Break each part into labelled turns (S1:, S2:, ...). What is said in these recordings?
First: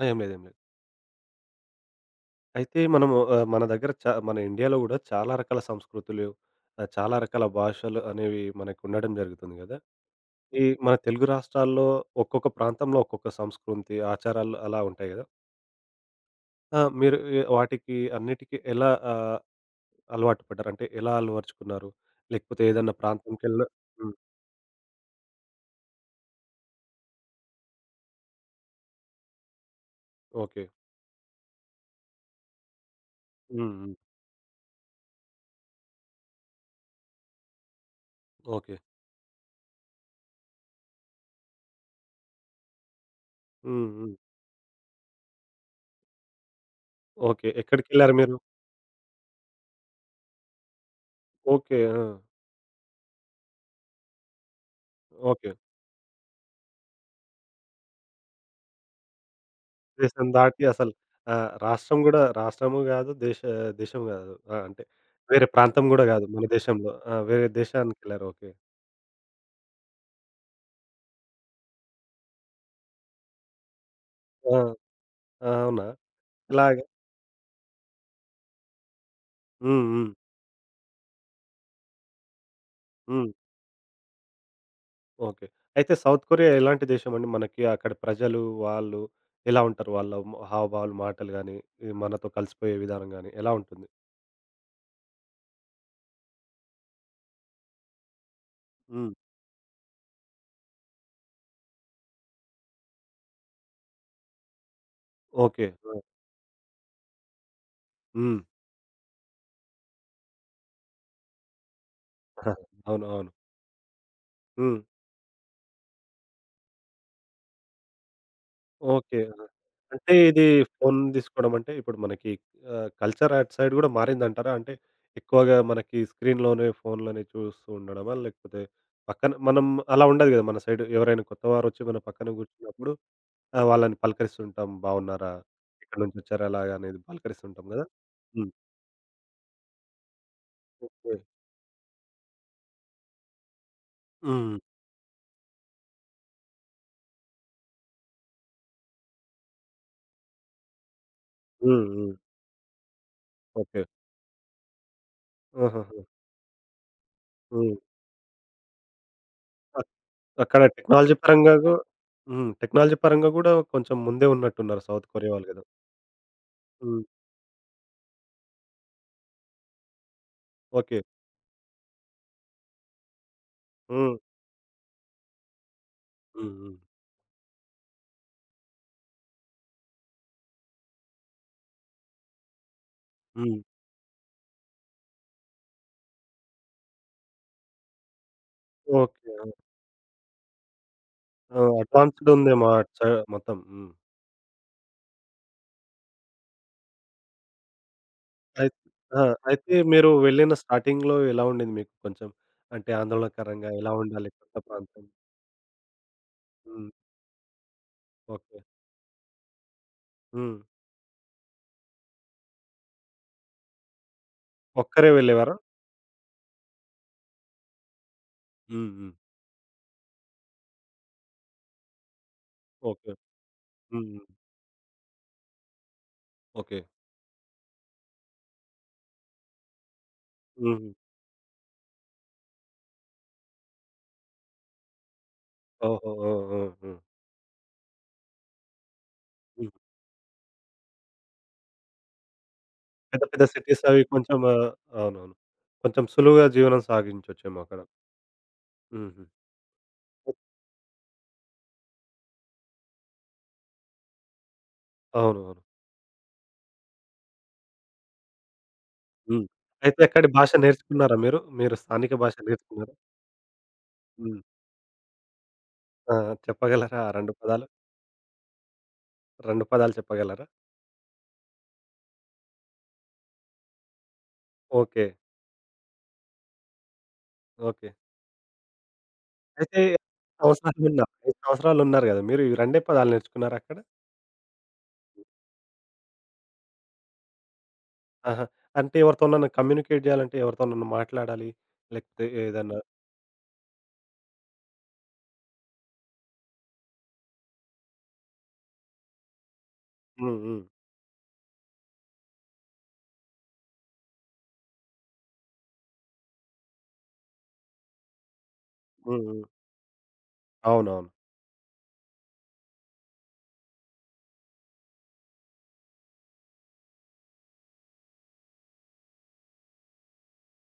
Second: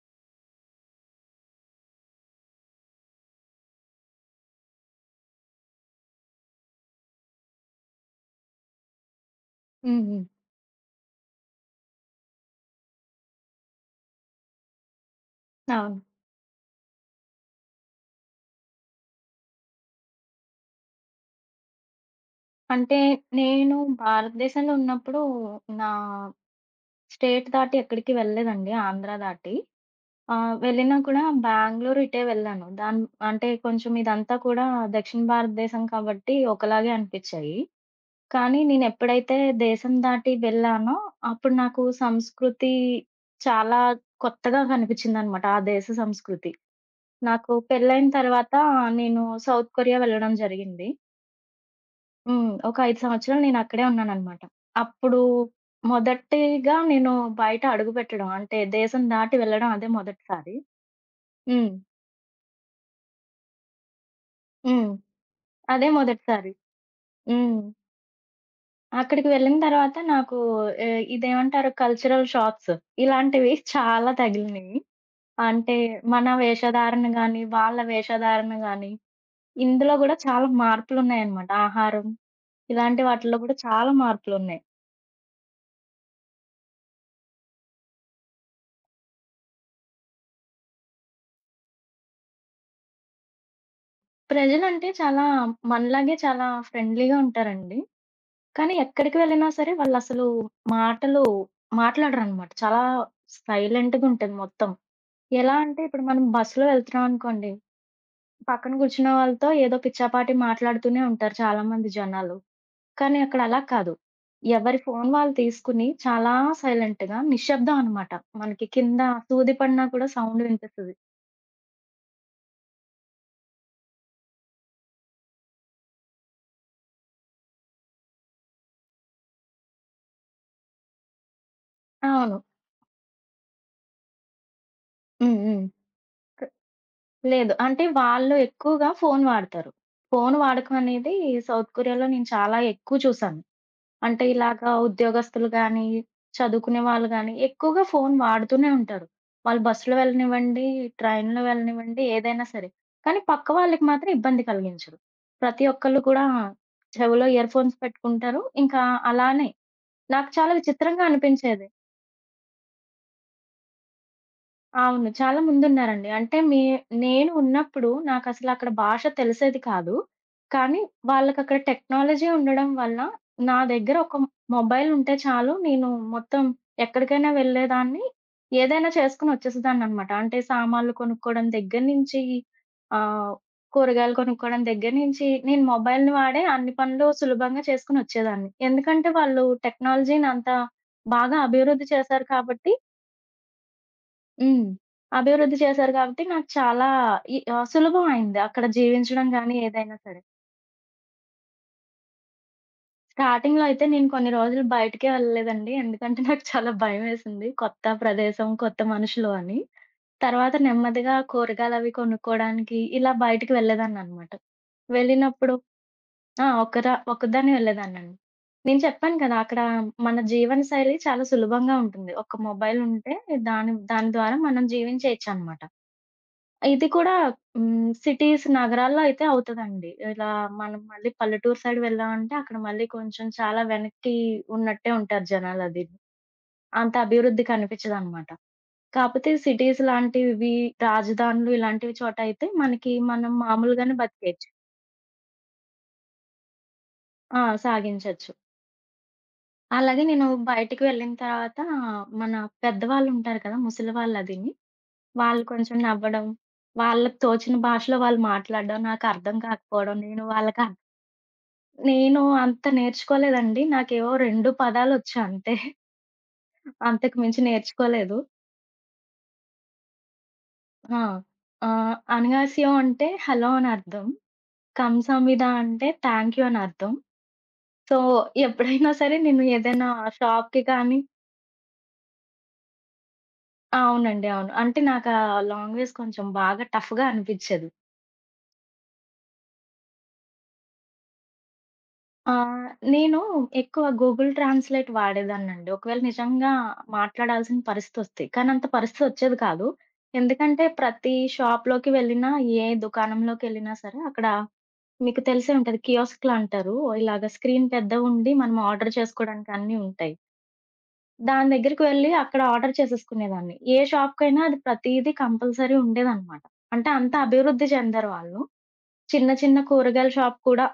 S1: ఆ! ఏం లేదు. ఏం లేదు. అయితే మనము మన దగ్గర మన ఇండియాలో గూడా చాలా రకాల సంస్కృతులు, చాలా రకాల భాషలు అనేవి మనకుండడం జరుగుతుంది గదా!
S2: హ్మ్. హ్మ్.
S1: ఈ మన తెలుగు రాష్ట్రాల్లో ఒక్కొక్క ప్రాంతంలో ఒక్కొక్క సంస్కృతి, ఆచారాలు అలా ఉంటాయి గదా!
S2: అవును.
S1: ఆ! మీరు వాటికి అన్నిటికి ఎలా అలవాటు పడ్డారు? అంటే ఎలా అలవరుచుకున్నారు? లేకపోతే ఏదన్నా
S2: అంటే
S1: ప్రాంతంకెళ్ళ
S2: నేను
S1: హ్మ్.
S2: భారతదేశంలో ఉన్నప్పుడు నా స్టేట్ దాటి ఎక్కడికి వెళ్ళలేదండి. ఆంధ్ర దాటి.
S1: ఓకే.
S2: వెళ్ళినా కూడా బెంగుళూరు ఇటే వెళ్ళాను. అంటే
S1: హ్మ్.
S2: కొంచెం
S1: హ్మ్.
S2: ఇదంతా కూడా దక్షిణ భారతదేశం కాబట్టి ఒకలాగే అనిపిచ్చాయి. కానీ
S1: ఓకే.
S2: నేనెప్పుడైతే దేశం దాటి వెళ్ళానో అప్పుడు నాకు సంస్కృతి చాలా
S1: హ్మ్. హ్మ్.
S2: కొత్తగా కనిపిచ్చిందనమాట. ఆ దేశ సంస్కృతి.
S1: ఓకే.
S2: నాకు పెళ్ళైన
S1: ఎక్కడికెళ్లారు మీరు?
S2: తర్వాత నేను సౌత్ కొరియా వెళ్ళడం జరిగింది.
S1: ఓకే. ఆ!
S2: హ్మ్. ఒక 5 సంవత్సరాలు నేనక్కడే ఉన్నాననమాట. అప్పుడు
S1: ఓకే.
S2: మొదటిగా నేను బయట అడుగుపెట్టడం అంటే దేశం దాటి వెళ్ళడం అదే
S1: దేశం
S2: మొదటిసారి.
S1: దాటి అసలు
S2: హ్మ్.
S1: రాష్ట్రం గూడా రాష్ట్రము గాదు, దేశం గాదు. ఆ! అంటే
S2: హ్మ్.
S1: వేరే ప్రాంతం
S2: అదే
S1: గూడా గాదు మన
S2: మొదటిసారి.
S1: దేశంలో. ఆ! వేరే
S2: హ్మ్.
S1: దేశానికెళ్లారు. ఓకే.
S2: అక్కడికి వెళ్ళిన తర్వాత నాకు ఇదేమంటారు, కల్చరల్ షాక్స్ ఇలాంటివి చాలా
S1: ఆ!
S2: తగిలినియి.
S1: ఆ!
S2: అంటే
S1: అవునా?
S2: మన
S1: ఇలాగే
S2: వేషధారణ గాని, వాళ్ళ వేషధారణ గాని,
S1: హ్మ్.
S2: ఇందులో
S1: హ్మ్.
S2: గూడా చాలా మార్పులున్నాయనమాట. ఆహారం ఇలాంటి
S1: హ్మ్.
S2: వాటిల్లో గూడా చాలా మార్పులున్నాయి.
S1: ఓకే. అయితే సౌత్ కొరియా ఎలాంటి దేశమండి? మనకి అక్కడి ప్రజలు, వాళ్ళు ఎలా ఉంటారు? వాళ్ళ హావభావాలు, మాటలు గాని, ఈ మనతో కలిసిపోయే విధానం గాని ఎలా ఉంటుంది?
S2: ప్రజలంటే చాలా మనలాగే చాలా ఫ్రెండ్లీగా ఉంటారండి. కానీ
S1: హ్మ్.
S2: ఎక్కడికి వెళ్ళినా సరే వాళ్ళసలు మాటలు మాట్లాడరనమాట. చాలా సైలెంట్‌గా ఉంటది మొత్తం. ఎలా
S1: ఓకే.
S2: అంటే
S1: ఆ!
S2: ఇప్పుడు మనం బస్సులో వెళ్తున్నాం అనుకోండి,
S1: హ్మ్.
S2: పక్కన కూర్చున్న వాళ్ళతో ఏదో పిచ్చాపాటి మాట్లాడుతూనే ఉంటారు చాలామంది జనాలు.
S1: అవును.
S2: కానీ
S1: అవును.
S2: అక్కడ అలా కాదు. ఎవరి
S1: హ్మ్.
S2: ఫోను వాళ్ళు తీసుకుని చాలా సైలెంట్‌గా, నిశ్శబ్దం అనమాట. మనకి కింద
S1: ఓకే. ఆ!
S2: సూది పడినా కూడా
S1: అంటే
S2: సౌండ్
S1: ఇది
S2: వినిపిస్తది.
S1: ఫోన్ తీసుకోవడం అంటే ఇప్పుడు మనకి కల్చర్ అటు సైడ్ గూడా మారిందంటారా? అంటే ఎక్కువగా మనకి స్క్రీన్‌లోనే, ఫోన్‌లోనే చూస్తూ ఉండడమా? లేకపోతే పక్కన మనం అలా ఉండదు గదా! మన సైడ్ ఎవరైనా కొత్తవారొచ్చి మన పక్కన
S2: అవును.
S1: కూర్చున్నప్పుడు వాళ్ళని పలకరిస్తుంటాం. బాగున్నారా?
S2: హ్మ్. హ్మ్.
S1: ఎక్కడి నుంచొచ్చారు? అలాగా అనేది
S2: లేదు.
S1: పలకరిస్తుంటాం
S2: అంటే
S1: గదా!
S2: వాళ్ళు
S1: హ్మ్.
S2: ఎక్కువగా ఫోను వాడతారు. ఫోను వాడకం అనేది
S1: ఓకే.
S2: సౌత్ కొరియాలో నేను చాలా ఎక్కువ చూసాను. అంటే
S1: హ్మ్.
S2: ఇలాగా ఉద్యోగస్తులు గానీ, చదువుకునే వాళ్ళు గానీ ఎక్కువగా ఫోను వాడుతూనే ఉంటారు. వాళ్ళు బస్సులో వెళ్ళనివ్వండి, ట్రైన్‌లో
S1: హ్మ్.
S2: వెళ్ళనివ్వండి,
S1: హ్మ్.
S2: ఏదైనా సరే. కానీ పక్క
S1: ఓకే.
S2: వాళ్ళకి మాత్రం ఇబ్బంది కలిగించరు. ప్రతి ఒక్కళ్ళు
S1: ఆహాహా!
S2: కూడా చెవిలో ఇయర్
S1: హ్మ్.
S2: ఫోన్స్ పెట్టుకుంటారు. ఇంకా అలానే
S1: అక్
S2: నాకు చాలా
S1: అక్కడ
S2: విచిత్రంగా
S1: టెక్నాలజీ పరంగా
S2: అనిపించేది.
S1: హ్మ్. టెక్నాలజీ పరంగా గూడా కొంచెం ముందే ఉన్నట్టున్నారు
S2: అవును.
S1: సౌత్ కొరియా
S2: చాలా
S1: వాళ్ళు గదా!
S2: ముందున్నారండి. అంటే మీ
S1: హ్మ్.
S2: నేను ఉన్నప్పుడు నాకసలక్కడ భాష తెలిసేది కాదు. కానీ
S1: ఓకే.
S2: వాళ్ళకక్కడ టెక్నాలజీ ఉండడం వల్ల నా దగ్గర ఒక
S1: హ్మ్.
S2: మొబైల్ ఉంటే చాలు, నేను మొత్తం
S1: హ్మ్. హ్మ్.
S2: ఎక్కడికైనా వెళ్ళేదాన్ని. ఏదైనా చేసుకొని వచ్చేసేదాన్ననమాట. అంటే సామాన్లు కొనుక్కోవడం దగ్గర నుంచి ఆహ్,
S1: హ్మ్.
S2: కూరగాయలు కొనుక్కోవడం దగ్గర నుంచి నేను మొబైల్‌ని వాడే అన్ని పనులు సులభంగా చేసుకొని వచ్చేదాన్ని. ఎందుకంటే
S1: ఓకే.
S2: వాళ్ళు టెక్నాలజీని అంత బాగా
S1: ఆ!
S2: అభివృద్ధి చేశారు
S1: అడ్వాన్స్‌డ్ ఉందేమో
S2: కాబట్టి.
S1: అటు మొత్తం. హ్మ్.
S2: హ్మ్. అభివృద్ధి చేశారు కాబట్టి నాకు చాలా ఈ సులభం అయింది, అక్కడ
S1: అయిత్ ఆ!
S2: జీవించడం గాని
S1: అయితే
S2: ఏదైనా
S1: మీరు
S2: సరే.
S1: వెళ్ళిన స్టార్టింగ్‌లో ఎలా ఉండింది మీకు కొంచెం? అంటే
S2: స్టార్టింగ్‌లో
S1: ఆందోళనకరంగా
S2: అయితే
S1: ఎలా
S2: నేను కొన్ని
S1: ఉండాలి కొత్త
S2: రోజులు
S1: ప్రాంతం?
S2: బయటికే వెళ్ళలేదండి. ఎందుకంటే నాకు చాలా
S1: హ్మ్.
S2: భయమేసింది, కొత్త ప్రదేశం,
S1: ఓకే.
S2: కొత్త మనుషులు అని. తర్వాత
S1: హ్మ్.
S2: నెమ్మదిగా కూరగాయలవి కొనుక్కోవడానికి ఇలా బయటికి వెళ్ళేదాన్ననమాట.
S1: ఒక్కరే
S2: వెళ్ళినప్పుడు
S1: వెళ్ళేవారా?
S2: ఆ! ఒక్కదాన్నే వెళ్ళేదాన్నండి. నేను
S1: హ్మ్. హ్మ్.
S2: చెప్పాను కదా! అక్కడ మన జీవన శైలి చాలా సులభంగా ఉంటుంది. ఒక మొబైల్
S1: ఓకే.
S2: ఉంటే దాని
S1: హ్మ్.
S2: దాని
S1: హ్మ్.
S2: ద్వారా మనం జీవించేయొచ్చనమాట.
S1: ఓకే.
S2: ఇది కూడా హ్మ్. సిటీస్, నగరాల్లో అయితే అవుతదండి. ఇలా మనం
S1: హుహు.
S2: మళ్ళీ పల్లెటూరు సైడ్ వెళ్ళామంటే, అక్కడ మళ్ళీ కొంచెం చాలా వెనక్కి ఉన్నట్టే ఉంటారు జనాలది.
S1: ఓహో! ఓహ్! ఓహ్!
S2: అంత
S1: హ్మ్.
S2: అభివృద్ధి కనిపించదనమాట. కాపోతే
S1: హ్మ్.
S2: సిటీస్ లాంటివి, రాజధానులు ఇలాంటివి చోట అయితే మనకి
S1: పెద్ద
S2: మనం
S1: పెద్ద సిటీస్
S2: మామూలుగానే
S1: అవి కొంచెం
S2: బతికేయచ్చు.
S1: అవునవును. కొంచెం సులువుగా జీవనం
S2: ఆ!
S1: సాగించొచ్చేమో అక్కడ.
S2: సాగించొచ్చు.
S1: హుహు.
S2: అలాగే నేను
S1: అవును.
S2: బయటికి వెళ్ళిన తర్వాత మన పెద్దవాళ్ళుంటారు కదా! ముసలివాళ్ళదిని. వాళ్ళు అదిని వాళ్ళు
S1: అవును.
S2: కొంచెం నవ్వడం, వాళ్ళకి తోచిన భాషలో వాళ్ళు మాట్లాడడం, నాకర్థం
S1: హ్మ్.
S2: కాకపోవడం,
S1: అయితే
S2: నేను
S1: అక్కడి భాష
S2: వాళ్ళకర్థం.
S1: నేర్చుకున్నారా మీరు? మీరు స్థానిక
S2: నేను
S1: భాష
S2: అంత
S1: నేర్చుకున్నారా?
S2: నేర్చుకోలేదండి. నాకేవో
S1: హ్మ్.
S2: 2 పదాలొచ్చు అంతే.
S1: ఆ! చెప్పగలరా ఆ
S2: అంతకు
S1: 2
S2: మించి
S1: పదాలు?
S2: నేర్చుకోలేదు.
S1: 2 పదాలు చెప్పగలరా?
S2: ఆ! అనగాసియో అంటే హలో అని అర్థం.
S1: ఓకే.
S2: కంసామిద అంటే థాంక్ యూ అని అర్థం.
S1: ఓకే.
S2: సో, ఎప్పుడైనా సరే నేను
S1: అయితే
S2: ఏదైనా షాప్‌కి కానీ
S1: సంవత్సరాలున్నారు. 5 సంవత్సరాలున్నారు గదా! మీరు ఈ 2 పదాలు నేర్చుకున్నారా అక్కడ?
S2: అవునండి. అవును. అంటే నాకు ఆ లాంగ్వేజ్ కొంచెం బాగా టఫ్‌గా అనిపిచ్చేది.
S1: ఆహా! అంటే ఎవరితోనన్నా కమ్యూనికేట్ జేయాలంటే ఎవరితోనన్నా మాట్లాడాలి. లేకపోతే
S2: ఆ!
S1: ఏదన్నా
S2: నేను ఎక్కువ గూగుల్ ట్రాన్స్‌లేట్ వాడేదాన్నండి, ఒకవేళ నిజంగా మాట్లాడాల్సిన పరిస్థితొస్తే. కానీ అంత పరిస్థితొచ్చేది కాదు.
S1: హ్మ్. హ్మ్.
S2: ఎందుకంటే ప్రతి షాప్‌లోకి వెళ్ళినా, ఏ దుకాణంలోకెళ్ళినా సరే అక్కడ మీకు తెలిసే ఉంటది, కియోస్క్‌లంటారు. ఇలాగ స్క్రీన్ పెద్దగుండి మనం ఆర్డర్
S1: హ్మ్. హ్మ్.
S2: చేసుకోవడానికి అన్నీ ఉంటాయి.
S1: అవునవును.
S2: దాని దగ్గరికి వెళ్ళి అక్కడ ఆర్డర్ చేసేసుకునేదాన్ని. ఏ షాప్‌కైనా అది ప్రతీదీ కంపల్సరీ ఉండేదనమాట. అంటే అంత అభివృద్ధి చెందరు వాళ్ళు. చిన్న చిన్న కూరగాయల షాప్ కూడా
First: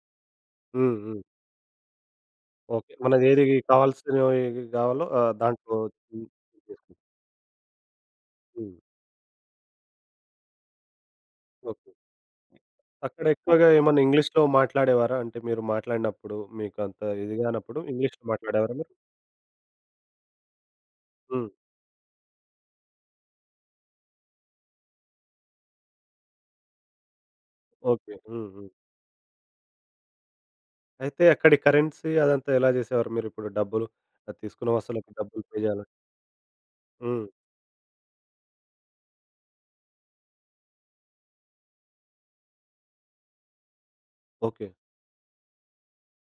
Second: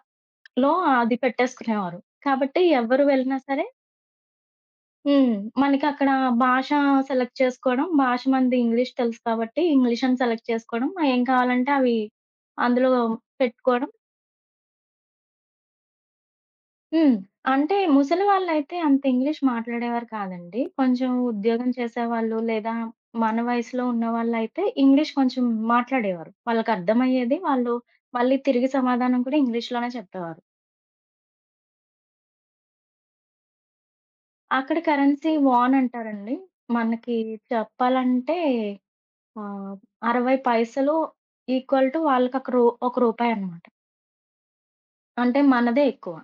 S2: లో
S1: హ్మ్.
S2: అది
S1: హ్మ్.
S2: పెట్టేసుకునేవారు. కాబట్టి
S1: ఓకే.
S2: ఎవరు వెళ్ళినా
S1: మనకేది
S2: సరే
S1: కావాల్సినవి గావాలో
S2: హ్మ్,
S1: దాంట్లో
S2: మనకక్కడ
S1: హ్మ్.
S2: భాష సెలెక్ట్ చేసుకోవడం, భాష మనది
S1: హ్మ్.
S2: ఇంగ్లీష్ తెలుసు కాబట్టి ఇంగ్లీష్ అని సెలెక్ట్ చేసుకోవడం, ఆ ఏం కావాలంటే
S1: ఓకే.
S2: అవి అందులో
S1: అక్కడ ఎక్కువగా
S2: పెట్టుకోవడం.
S1: ఏమన్నా ఇంగ్లీష్‌లో మాట్లాడేవారా? అంటే మీరు మాట్లాడినప్పుడు మీకు అంత
S2: హ్మ్.
S1: ఇది
S2: అంటే
S1: గానప్పుడు
S2: ముసలి
S1: ఇంగ్లీష్‌లో
S2: వాళ్ళైతే
S1: మాట్లాడేవారా మీరు?
S2: అంత ఇంగ్లీష్ మాట్లాడేవారు కాదండి. కొంచెం
S1: హ్మ్.
S2: ఉద్యోగం చేసేవాళ్ళు లేదా మన వయసులో ఉన్నవాళ్ళైతే ఇంగ్లీష్ కొంచెం మాట్లాడేవారు. వాళ్ళకర్థమయ్యేది. వాళ్ళు
S1: ఓకే.
S2: మళ్ళీ
S1: హ్మ్.
S2: తిరిగి
S1: హ్మ్.
S2: సమాధానం కూడా ఇంగ్లీష్‌లోనే చెప్పేవారు.
S1: అయితే అక్కడి కరెన్సీ అదంతా ఎలా జేసేవారు మీరిప్పుడు డబ్బులు తీసుకున్న
S2: అక్కడ
S1: వస్తువులకి
S2: కరెన్సీ
S1: డబ్బులు పే
S2: వాన్
S1: జేయాలంటే?
S2: అంటారండి. మనకి
S1: హ్మ్.
S2: చెప్పాలంటే ఆహ్, 60 పైసలు ఈక్వల్ టు వాళ్ళకి ఒక రూ రూ. 1.
S1: ఓకే.
S2: అంటే మనదే ఎక్కువ.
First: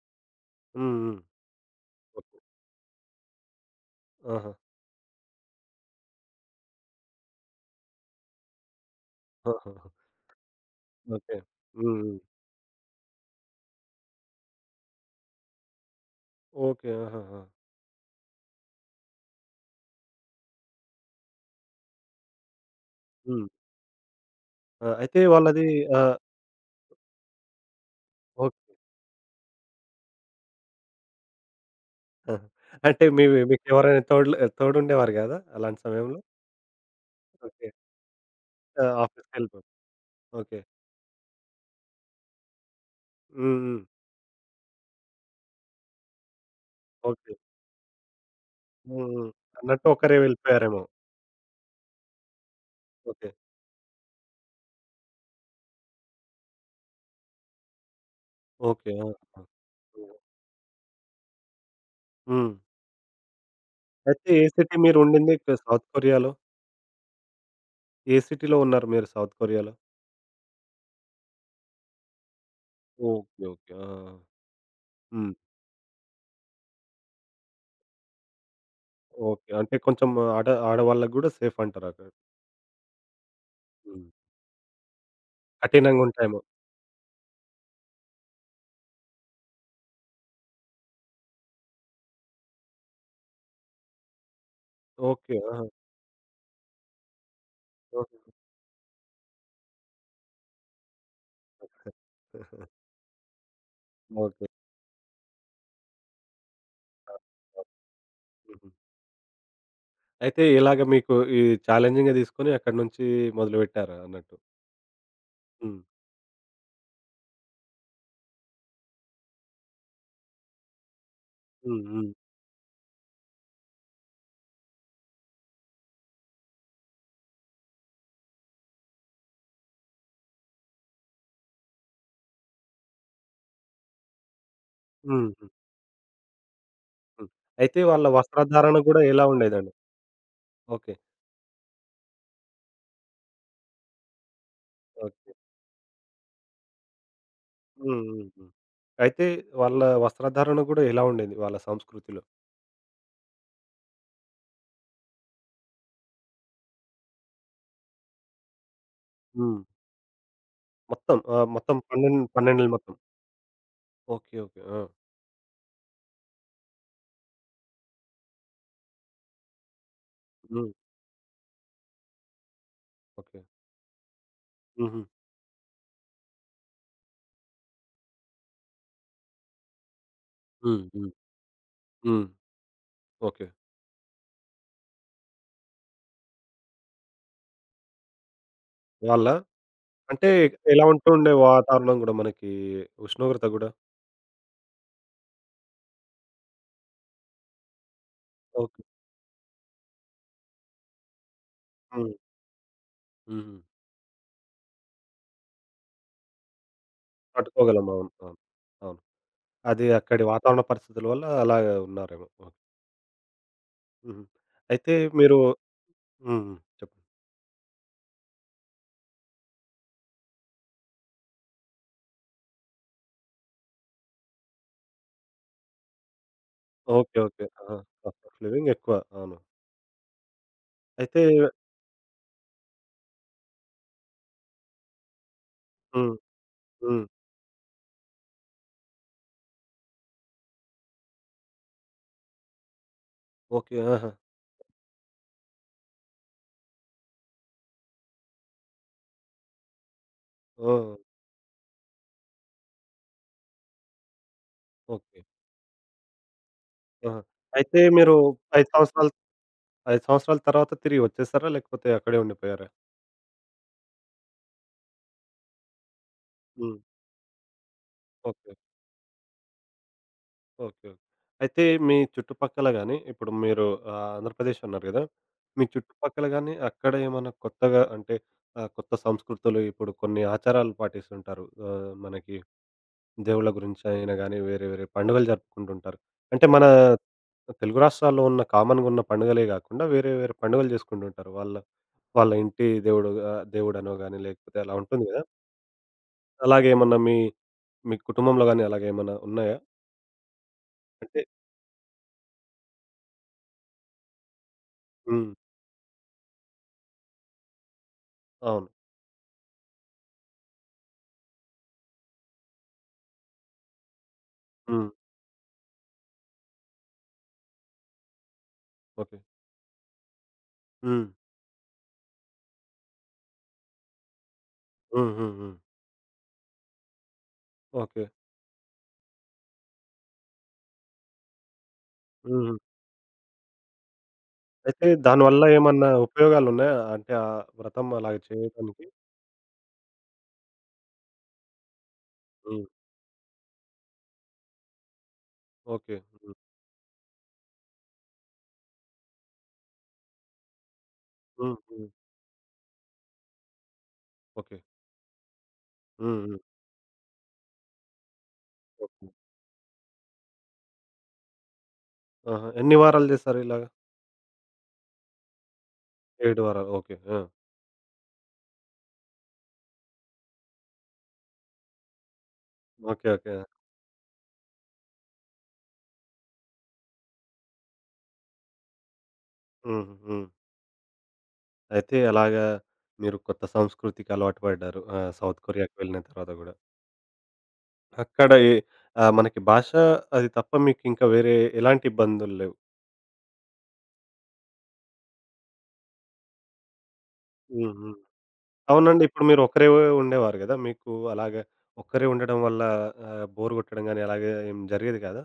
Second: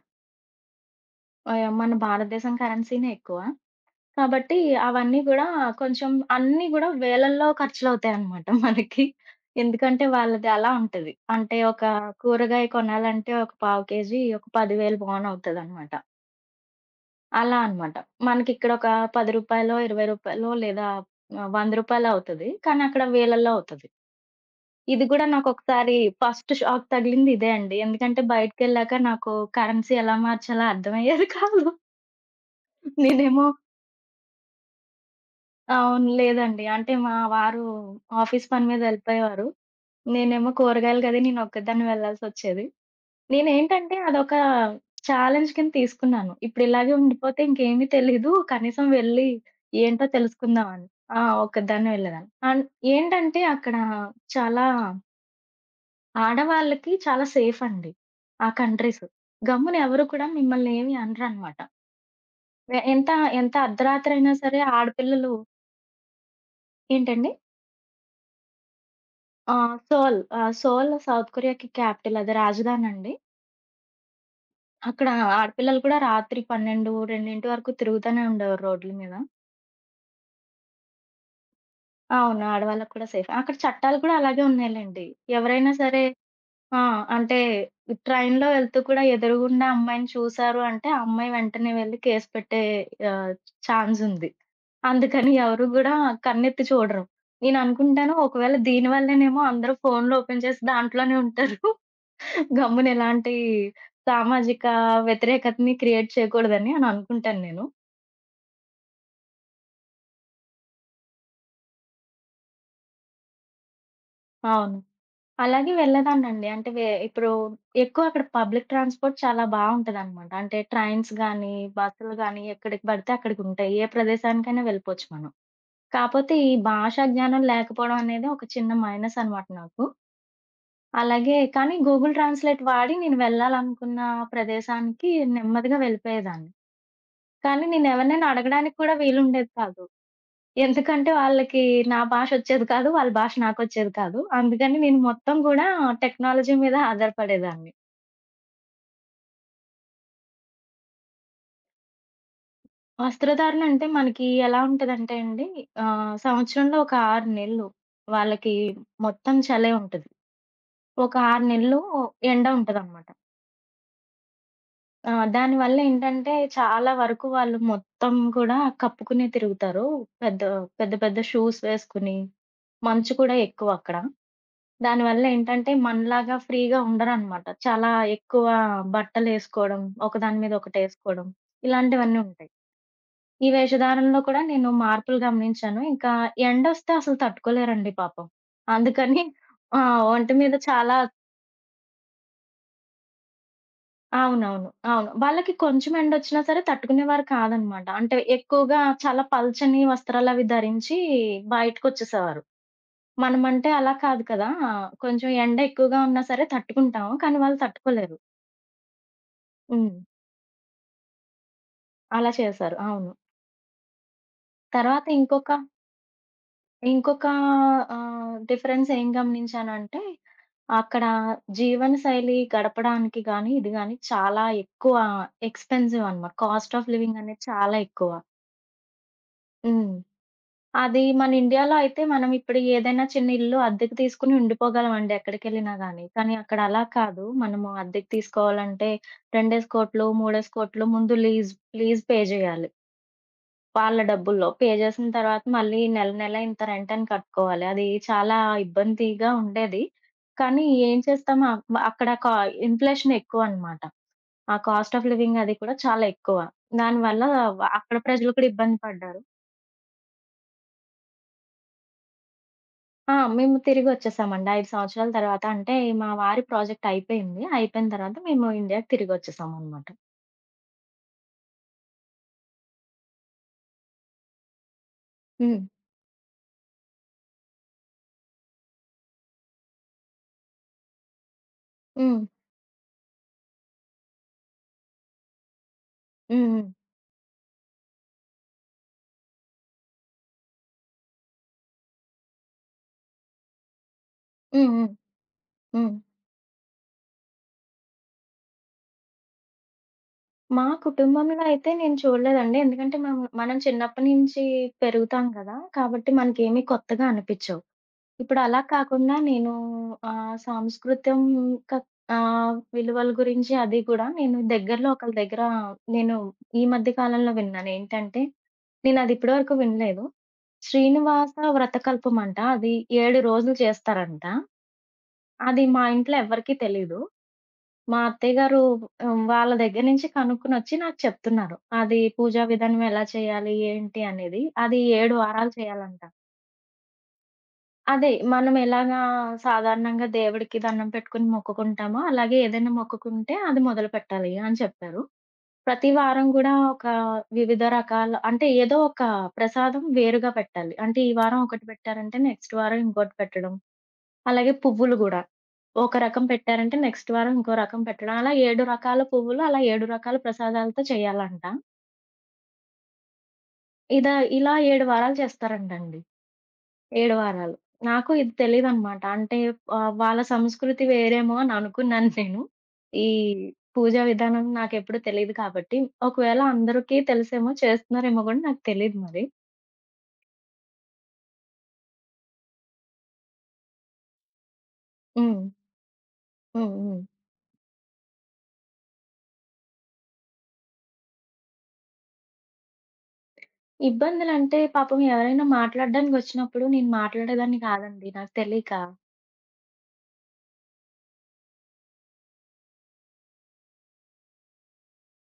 S1: హ్మ్. హ్మ్.
S2: మన
S1: ఓకే.
S2: భారతదేశం కరెన్సీనే ఎక్కువ.
S1: ఆహా!
S2: కాబట్టి అవన్నీ గూడా కొంచెం అన్నీ గూడా వేలల్లో ఖర్చులవుతాయన్నమాట మనకి.
S1: ఆహాహా!
S2: ఎందుకంటే వాళ్ళది అలా ఉంటది.
S1: ఓకే.
S2: అంటే ఒక
S1: హ్మ్. హ్మ్.
S2: కూరగాయ కొనాలంటే ఒక పావు కేజీ ఒక 10,000 వాన్ అవుతదన్నమాట.
S1: ఓకే. ఆహాహా!
S2: అలా అనమాట. మనకిక్కడ ఒక రూ. 10, రూ. 20 లేదా రూ. 100 అవుతది. కానీ అక్కడ
S1: హ్మ్.
S2: వేలల్లో అవుతది.
S1: ఆ!
S2: ఇది
S1: అయితే
S2: గూడా
S1: వాళ్ళది
S2: నాకొకసారి
S1: ఆహ్,
S2: ఫస్ట్ షాక్ తగిలింది ఇదే అండి. ఎందుకంటే
S1: ఓకే.
S2: బయటికెళ్ళాక నాకు కరెన్సీ ఎలా మార్చాలో అర్థమయ్యేది కాదు.
S1: ఆహా! అంటే మీవి
S2: నేనేమో
S1: మీకెవరైనా తోడ్లు తోడుండేవారు గాదా అలాంటి
S2: అవును.
S1: సమయంలో?
S2: లేదండి. అంటే మా వారు
S1: ఓకే.
S2: ఆఫీస్ పని మీద
S1: ఆ!
S2: ఎళ్ళిపోయేవారు.
S1: ఆఫీస్‌కెళ్ళిపోయి
S2: నేనేమో
S1: ఓకే.
S2: కూరగాయలు గది నేనొక్కదాన్ని వెళ్ళాల్సొచ్చేది.
S1: హ్మ్. హ్మ్.
S2: నేనేంటంటే అదొక ఛాలెంజ్ కింద తీసుకున్నాను. ఇప్పుడిలాగే
S1: ఓకే.
S2: ఉండిపోతే ఇంకేమీ తెలీదు. కనీసం
S1: హ్మ్. హ్మ్.
S2: వెళ్లి
S1: అన్నట్టు
S2: ఏంటో
S1: ఒకరే వెళ్ళిపోయారేమో.
S2: తెలుసుకుందామని. ఆ! ఒక్కదాన్నే వెళ్ళేదాన్ని. And
S1: okay.
S2: ఏంటంటే అక్కడ చాలా ఆడవాళ్ళకి చాలా సేఫ్ అండి ఆ
S1: ఓకే.
S2: కంట్రీస్.
S1: ఆ! ఆ!
S2: గమ్మున ఎవరు కూడా మిమ్మల్ని ఏమి అనరనమాట.
S1: హ్మ్.
S2: ఎ ఎంత ఎంత
S1: అయితే
S2: అర్ధరాత్రైనా
S1: ఏ
S2: సరే
S1: సిటీ
S2: ఆడపిల్లలు.
S1: మీరుండింది సౌత్ కొరియాలో?
S2: ఏంటండి?
S1: ఏ సిటీలో ఉన్నారు మీరు సౌత్ కొరియాలో?
S2: సోల్ సౌత్ కొరియాకి క్యాపిటల్, అది రాజధానండి.
S1: ఓకే. ఓకే. ఆ!
S2: అక్కడ
S1: హ్మ్.
S2: ఆడపిల్లలు కూడా రాత్రి 12, 2 వరకు తిరుగుతూనే ఉండేవారు రోడ్ల మీద.
S1: ఓకే. అంటే కొంచెం ఆడవాళ్ళకి గూడా సేఫ్ అంటారక్కడ.
S2: అవును. ఆడవాళ్ళకి కూడా సేఫే. అక్కడ చట్టాలు
S1: హ్మ్.
S2: కూడా అలాగే ఉన్నాయిలెండి. ఎవరైనా సరే
S1: కఠినంగుంటాయేమో.
S2: ఆ! అంటే ట్రైన్‌లో వెళ్తూ కూడా ఎదురుగుండా అమ్మాయిని చూసారు అంటే, ఆ అమ్మాయి వెంటనే వెళ్లి కేస్ పెట్టే ఆహ్, ఛాన్స్ ఉంది. అందుకని
S1: ఓకే.
S2: ఎవరు
S1: ఆహా!
S2: గూడా కన్నెత్తి చూడరు. నేననుకుంటాను
S1: ఓకే.
S2: ఒకవేళ దీని వల్లేనేమో అందరూ ఫోన్‌లు ఓపెన్ చేసి దాంట్లోనే ఉంటారు, గమ్మున ఎలాంటి
S1: ఓకే.
S2: సామాజిక వ్యతిరేకతని క్రియేట్ చేయకూడదని అని
S1: ఆ!
S2: అనుకుంటాను నేను.
S1: ఆ! హుహు. అయితే ఇలాగ మీకు ఈ ఛాలెంజింగ్‌గా తీసుకొని అక్కడి నుంచి మొదలుపెట్టారు అన్నట్టు.
S2: అవును. అలాగే
S1: హ్మ్.
S2: వెళ్ళేదాన్నండి. అంటే వే ఇప్పుడు ఎక్కువ అక్కడ పబ్లిక్ ట్రాన్స్‌పోర్ట్ చాలా బావుంటదనమాట. అంటే ట్రైన్స్ గానీ,
S1: హ్మ్. హ్మ్.
S2: బస్సులు గానీ ఎక్కడికి పడితే అక్కడికుంటాయి. ఏ ప్రదేశానికైనా వెళ్ళిపోవచ్చు మనం. కాపోతే ఈ భాషా జ్ఞానం లేకపోవడం అనేది ఒక చిన్న మైనస్ అనమాట నాకు. అలాగే కానీ గూగుల్ ట్రాన్స్‌లేట్ వాడి నేను వెళ్ళాలనుకున్న ప్రదేశానికి
S1: హ్మ్. హ్మ్.
S2: నెమ్మదిగా వెళ్ళిపోయేదాన్ని.
S1: హ్మ్.
S2: కానీ
S1: అయితే వాళ్ళ
S2: నేనెవరినైనా అడగడానికి
S1: వస్త్రధారణ
S2: కూడా
S1: గూడా ఎలా
S2: వీలుండేది
S1: ఉండేదండి?
S2: కాదు.
S1: ఓకే.
S2: ఎందుకంటే వాళ్ళకి నా భాషొచ్చేది కాదు, వాళ్ళ భాష నాకొచ్చేది కాదు. అందుకని నేను
S1: ఓకే.
S2: మొత్తం గూడా టెక్నాలజీ మీద ఆధారపడేదాన్ని.
S1: హ్మ్. హ్మ్. హ్మ్. అయితే వాళ్ళ వస్త్రధారణ గూడా ఎలా ఉండేది వాళ్ళ సంస్కృతిలో?
S2: వస్త్రధారణ అంటే మనకి ఎలా ఉంటదంటే అండి సంవత్సరంలో ఒక 6 నెలలు వాళ్ళకి మొత్తం
S1: హ్మ్.
S2: చలే ఉంటది. ఒక
S1: మొత్తం
S2: 6
S1: మొత్తం
S2: నెలలు
S1: 12
S2: ఎండ
S1: 12 మొత్తం.
S2: ఉంటదనమాట.
S1: ఓకే. ఓకే. ఆ!
S2: ఆ! దానివల్లేంటంటే, చాలా వరకు వాళ్ళు మొత్తం కూడా కప్పుకునే తిరుగుతారు. పెద్ద
S1: హ్మ్.
S2: పెద్ద పెద్ద షూస్ వేసుకుని, మంచు కూడా
S1: ఓకే.
S2: ఎక్కువక్కడ.
S1: హుహు.
S2: దానివల్లేంటంటే, మనలాగా ఫ్రీగా ఉండరనమాట. చాలా ఎక్కువ బట్టలేసుకోవడం, ఒకదాని మీద
S1: హ్మ్. హ్మ్.
S2: ఒకటేసుకోవడం, ఇలాంటివన్నీ
S1: హ్మ్.
S2: ఉంటాయి.
S1: ఓకే.
S2: ఈ వేషధారణలో కూడా నేను మార్పులు గమనించాను. ఇంకా ఎండొస్తే అసలు తట్టుకోలేరండి పాపం. అందుకని
S1: వాళ్ళ
S2: ఆ!
S1: అంటే
S2: ఒంటి మీద
S1: ఎలా
S2: చాలా
S1: ఉంటుండే వాతావరణం గూడా మనకి ఉష్ణోగ్రత గూడా?
S2: అవునవును. అవును. వాళ్ళకి కొంచెం ఎండొచ్చినా సరే తట్టుకునేవారు కాదనమాట. అంటే ఎక్కువగా
S1: ఓకే.
S2: చాలా పల్చని వస్త్రాలవి ధరించి
S1: హ్మ్.
S2: బయటకొచ్చేసేవారు.
S1: హుహు.
S2: మనమంటే అలా కాదు కదా! కొంచెం ఎండ ఎక్కువగా ఉన్నా సరే తట్టుకుంటాము. కానీ వాళ్ళు
S1: తట్టుకోగలం. అవును.
S2: తట్టుకోలేరు.
S1: అవును. అవును. అది
S2: హ్మ్.
S1: అక్కడి వాతావరణ పరిస్థితుల వల్ల అలాగే ఉన్నారేమో.
S2: అలా
S1: ఓకే.
S2: చేశారు. అవును.
S1: హుహు. అయితే
S2: తర్వాత
S1: మీరు
S2: ఇంకొక
S1: హ్మ్. హ్మ్. చెప్పండి.
S2: ఇంకొక ఆహ్, డిఫరెన్స్ ఏం గమనించానంటే అక్కడ జీవనశైలి గడపడానికి గానీ, ఇది గానీ చాలా ఎక్కువ ఎక్స్‌పెన్సివ్ అనమాట. Cost of
S1: okay.
S2: లివింగ్ అనేది
S1: ఓకే.
S2: చాలా
S1: ఆహా!
S2: ఎక్కువ.
S1: కాస్ట్ ఆఫ్ లివింగ్ ఎక్కువ. అవును.
S2: హ్మ్. అది
S1: అయితే
S2: మన ఇండియాలో అయితే మనం ఇప్పుడు ఏదైనా చిన్న ఇల్లు అద్దెకు తీసుకొని ఉండిపోగలమండి ఎక్కడికెళ్ళినా గానీ.
S1: హ్మ్.
S2: కానీ అక్కడ అలా
S1: హ్మ్.
S2: కాదు. మనము అద్దెకు తీసుకోవాలంటే 2,000,00,00,000, 3,000,00,000 ముందు లీజ్ లీజ్ పే జేయాలి.
S1: ఓకే.
S2: వాళ్ళ
S1: ఆహా!
S2: డబ్బుల్లో. పే చేసిన తర్వాత మళ్ళీ నెల నెల ఇంత రెంటని కట్టుకోవాలి. అది చాలా ఇబ్బందిగా ఉండేది. కానీ
S1: ఓహ్!
S2: ఏం చేస్తాం అక్కడ ఇన్‌ఫ్లేషన్ ఎక్కువనమాట. ఆ కాస్ట్ ఆఫ్
S1: ఓకే.
S2: లివింగ్ అది కూడా చాలా ఎక్కువ.
S1: ఆహా!
S2: దానివల్ల వ
S1: అయితే
S2: అక్కడ
S1: మీరు
S2: ప్రజలు కూడా
S1: 5
S2: ఇబ్బంది
S1: సంవత్సరాలు
S2: పడ్డారు.
S1: 5 సంవత్సరాల తర్వాత తిరిగి వచ్చేసారా? లేకపోతే అక్కడే ఉండిపోయారా?
S2: ఆ! మేము తిరిగొచ్చేసామండి. 5 సంవత్సరాల తర్వాత అంటే మా వారి
S1: హ్మ్.
S2: ప్రాజెక్ట్ అయిపోయింది. అయిపోయిన తర్వాత మేము
S1: ఓకే.
S2: ఇండియాకి తిరిగొచ్చేసామనమాట.
S1: ఓకే. అయితే మీ చుట్టుపక్కల గాని, ఇప్పుడు మీరు ఆంధ్రప్రదేశ్ అన్నారు గదా!
S2: హ్మ్.
S1: మీ చుట్టుపక్కల గాని, అక్కడ ఏమన్నా కొత్తగా అంటే కొత్త సంస్కృతులు ఇప్పుడు కొన్ని ఆచారాలు పాటిస్తుంటారు.
S2: హ్మ్.
S1: మనకి దేవుళ్ళ గురించి అయినా గాని, వేరే వేరే పండుగలు జరుపుకుంటుంటారు.
S2: హ్మ్.
S1: అంటే
S2: హ్మ్.
S1: మన తెలుగు రాష్ట్రాల్లో ఉన్న కామన్‌గా ఉన్న పండుగలే గాకుండా వేరే వేరే పండుగలు జేసుకుంటుంటారు. వాళ్ళ వాళ్ళ ఇంటి దేవుడు దేవుడనో గాని లేకపోతే
S2: హ్మ్.
S1: అలా
S2: హ్మ్.
S1: ఉంటుంది గదా!
S2: హ్మ్.
S1: అలాగేమన్నా మీ మీ కుటుంబంలో గాని అలాగేమన్నా ఉన్నాయా?
S2: మా
S1: అంటే
S2: కుటుంబంలో అయితే నేను చూడలేదండి. ఎందుకంటే మేము మనం చిన్నప్పటి నుంచి పెరుగుతాం
S1: హ్మ్.
S2: కదా! కాబట్టి మనకేమీ కొత్తగా అనిపిచ్చవు. ఇప్పుడు అలా
S1: అవును.
S2: కాకుండా నేను సాంస్కృతం క విలువల గురించి అది కూడా నేను
S1: హ్మ్.
S2: దగ్గరలో ఒకళ్ళ దగ్గర నేను ఈ మధ్య కాలంలో విన్నాను. ఏంటంటే నేనది
S1: ఓకే.
S2: ఇప్పటి వరకు వినలేదు.
S1: హ్మ్.
S2: శ్రీనివాస వ్రతకల్పమంట. అది 7 రోజులు చేస్తారంట.
S1: హ్మ్. హ్మ్. హ్మ్.
S2: అది మా ఇంట్లో ఎవ్వరికీ తెలీదు. మా
S1: ఓకే.
S2: అత్తయ్య గారు హ్మ్, వాళ్ళ దగ్గర నుంచి కనుక్కొనొచ్చి నాకు చెప్తున్నారు, అది పూజా
S1: హుహు.
S2: విధానం ఎలా చేయాలి, ఏంటి అనేది. అది
S1: అయితే
S2: 7
S1: దానివల్ల
S2: వారాలు
S1: ఏమన్నా
S2: చేయాలంట.
S1: ఉపయోగాలున్నాయా? అంటే ఆ వ్రతం
S2: అదే
S1: అలాగ
S2: మనం
S1: చేయటానికి?
S2: ఎలాగా సాధారణంగా దేవుడికి దండం పెట్టుకొని మొక్కుకుంటామో, అలాగే
S1: హ్మ్.
S2: ఏదైనా మొక్కుకుంటే అది మొదలుపెట్టాలి అని చెప్పారు. ప్రతి
S1: ఓకే.
S2: వారం
S1: హ్మ్.
S2: కూడా ఒక వివిధ రకాల అంటే ఏదో ఒక ప్రసాదం వేరుగా పెట్టాలి. అంటే ఈ వారం
S1: హ్మ్.
S2: ఒకటి
S1: హ్మ్.
S2: పెట్టారంటే నెక్స్ట్ వారం ఇంకోటి పెట్టడం. అలాగే
S1: ఓకే.
S2: పువ్వులు గూడా, ఒక
S1: హ్మ్.
S2: రకం
S1: హ్మ్.
S2: పెట్టారంటే నెక్స్ట్ వారం ఇంకో రకం పెట్టడం. అలా 7 రకాల
S1: ఓకే.
S2: పువ్వులు, అలా 7 రకాల ప్రసాదాలతో చేయాలంట.
S1: ఆహా! ఎన్ని వారాలు జేస్తారు ఇలాగ?
S2: ఇదా ఇలా 7 వారాలు చేస్తారంటండి.
S1: 7 వారాలు. ఓకే.
S2: 7
S1: ఆ!
S2: వారాలు. నాకు ఇది తెలీదనమాట. అంటే వాళ్ళ సంస్కృతి వేరేమో అని అనుకున్నాను నేను. ఈ
S1: ఓకే. ఓకే.
S2: పూజా విధానం నాకెప్పుడు తెలీదు కాబట్టి. ఒకవేళ అందరికీ తెలిసేమో, చేస్తున్నారేమో గూడా నాకు తెలీదు మరి.
S1: హుహు. హ్మ్. అయితే అలాగా మీరు కొత్త సంస్కృతికి అలవాటు పడ్డారు.
S2: హ్మ్.
S1: సౌత్ కొరియాకి వెళ్ళిన తర్వాత గూడా.
S2: హ్మ్. హ్మ్.
S1: అక్కడ ఏ మనకి భాష అది తప్ప మీకింకా వేరే ఎలాంటి ఇబ్బందులు లేవు.
S2: ఇబ్బందులంటే పాపం ఎవరైనా మాట్లాడడానికొచ్చినప్పుడు నేను మాట్లాడేదాన్ని
S1: హ్మ్. హ్మ్.
S2: కాదండి నాకు తెలీక.
S1: అవునండి. ఇప్పుడు మీరు ఒకరే ఉండేవారు గదా! మీకు అలాగా ఒక్కరే ఉండడం వల్ల బోర్ గొట్టడం గానీ అలాగే ఏం జరిగేది కాదా?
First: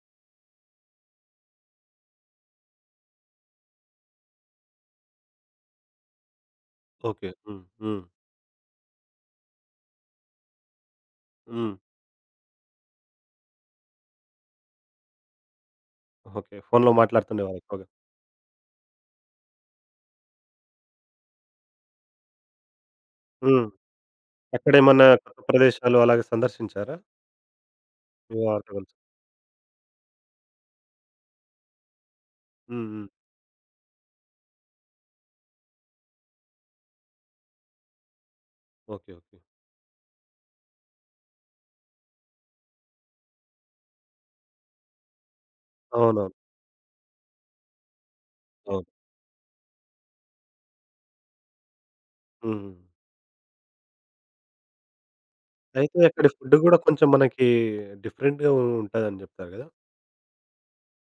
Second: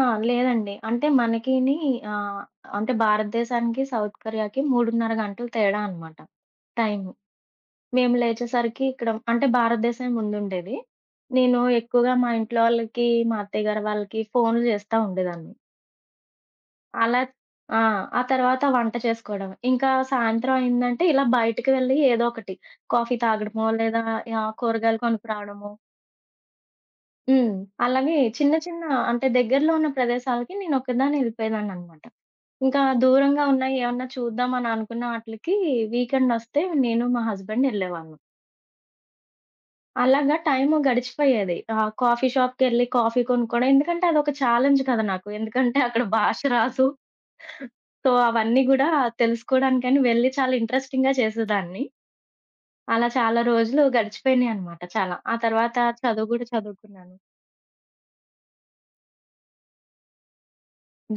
S2: ఆ! లేదండి. అంటే మనకిని ఆహ్, అంటే భారతదేశానికి, సౌత్ కొరియాకి 3:30 గంటలు తేడా అనమాట టైము.
S1: ఓకే. హ్మ్. హ్మ్.
S2: మేము లేచేసరికి ఇక్కడ అంటే భారతదేశమే ముందుండేది. నేను
S1: హ్మ్.
S2: ఎక్కువగా మా ఇంట్లో వాళ్ళకి, మా అత్తయ్య గారు వాళ్ళకి ఫోన్లు చేస్తా ఉండేదాన్ని.
S1: ఓకే. ఫోన్‌లో
S2: అలా
S1: మాట్లాడుతుండేవారు
S2: ఆ!
S1: ఎక్కువగా.
S2: ఆ తర్వాత వంట చేసుకోవడం. ఇంకా సాయంత్రం అయిందంటే ఇలా బయటకి వెళ్ళి ఏదో ఒకటి కాఫీ తాగడమో,
S1: హ్మ్.
S2: లేదా కూరగాయలు
S1: అక్కడేమన్నా కొత్త
S2: కొనుక్కురావడమో.
S1: ప్రదేశాలు అలాగే సందర్శించారా?
S2: హ్మ్. అలాగే
S1: మీ
S2: చిన్న
S1: వారితో
S2: చిన్న
S1: గలిసి?
S2: అంటే దగ్గరలో ఉన్న ప్రదేశాలకి నేను ఒక్కదాన్నే వెళ్ళిపోయేదాన్ననమాట. ఇంకా
S1: హ్మ్. హ్మ్.
S2: దూరంగా ఉన్నాయి ఏమన్నా చూద్దాం అని అనుకున్న ఆటిలకి వీకెండొస్తే నేను, మా హస్బెండ్ ఎళ్ళేవాళ్ళం.
S1: ఓకే. ఓకే.
S2: అలాగా టైము గడిచిపోయేది. కాఫీ షాప్‌కెళ్ళి కాఫీ కొనుక్కోవడం. ఎందుకంటే అదొక ఛాలెంజ్ కదా నాకు. ఎందుకంటే అక్కడ
S1: అవునవును.
S2: భాష రాదు. సో, అవన్నీ
S1: అవును.
S2: గూడా తెలుసుకోవడానికని వెళ్లి చాలా ఇంట్రెస్టింగ్‌గా చేసేదాన్ని.
S1: హ్మ్.
S2: అలా చాలా రోజులు గడిచిపోయినాయన్నమాట చాలా. ఆ తర్వాత
S1: అయితే
S2: చదువు
S1: అక్కడి
S2: గూడా
S1: ఫుడ్ గూడా కొంచెం
S2: చదువుకున్నాను.
S1: మనకి డిఫరెంట్‌గా ఉంటదని జెప్తారు గదా!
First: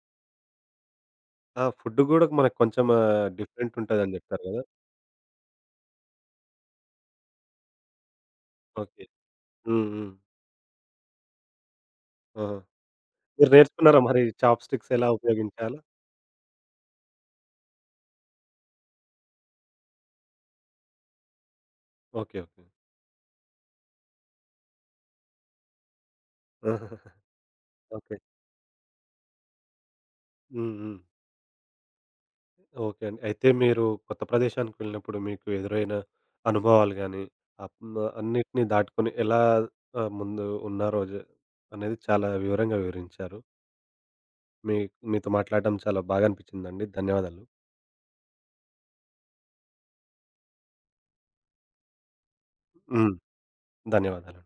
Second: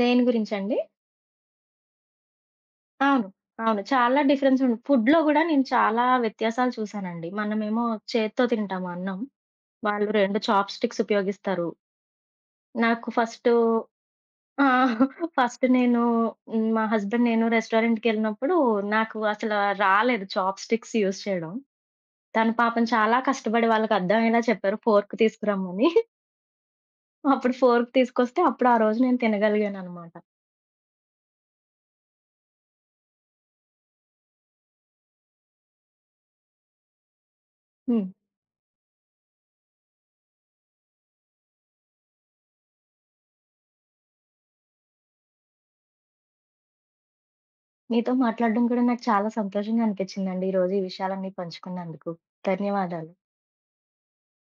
S2: దేని గురించండి?
S1: ఆ ఫుడ్ గూడా మనకు కొంచెం
S2: అవును.
S1: డిఫరెంట్
S2: అవును.
S1: ఉంటదని
S2: చాలా
S1: జెప్తారు
S2: డిఫరెన్స్
S1: గదా!
S2: ఉంది. ఫుడ్‌లో గూడా నేను చాలా వ్యత్యాసాలు చూసానండి. మనమేమో చేత్తో తింటాము
S1: ఓకే.
S2: అన్నం.
S1: హ్మ్.
S2: వాళ్ళు
S1: హ్మ్.
S2: 2 చాప్ స్టిక్స్ ఉపయోగిస్తారు.
S1: ఆహా!
S2: నాకు
S1: మీరు
S2: ఫస్టు
S1: నేర్చుకున్నారా మరి
S2: ఆ!
S1: చాప్ స్టిక్స్ ఎలా
S2: ఫస్ట్
S1: ఉపయోగించాలో?
S2: నేను హ్మ్, మా హస్బెండ్ నేను రెస్టారెంట్‌కెళ్ళినప్పుడు నాకు అసల రాలేదు చాప్ స్టిక్స్ యూజ్ చేయడం.
S1: ఓకే.
S2: తను
S1: ఓకే.
S2: పాపం చాలా కష్టపడి వాళ్ళకర్థమయ్యేలా చెప్పారు ఫోర్క్ తీసుకురమ్మని. అప్పుడు ఫోర్క్
S1: ఓకే.
S2: తీసుకొస్తే అప్పుడు ఆ రోజు నేను తినగలిగాననమాట.
S1: హ్మ్. హ్మ్. ఓకే అండి. అయితే మీరు కొత్త ప్రదేశానికి వెళ్ళినప్పుడు మీకు ఎదురైన అనుభవాలు గానీ, అప్
S2: హ్మ్.
S1: అన్నిటిని దాటుకొని ఎలా ముందు ఉన్నారో అనేది చాలా వివరంగా వివరించారు. మీ మీతో మాట్లాడడం చాలా బాగా అనిపించిందండి. ధన్యవాదాలు.
S2: మీతో మాట్లాడడం కూడా నాకు చాలా సంతోషంగా అనిపిచ్చిందండి, ఈరోజు ఈ విషయాలన్నీ పంచుకున్నందుకు. ధన్యవాదాలు.
S1: హ్మ్. ధన్యవాదాలు.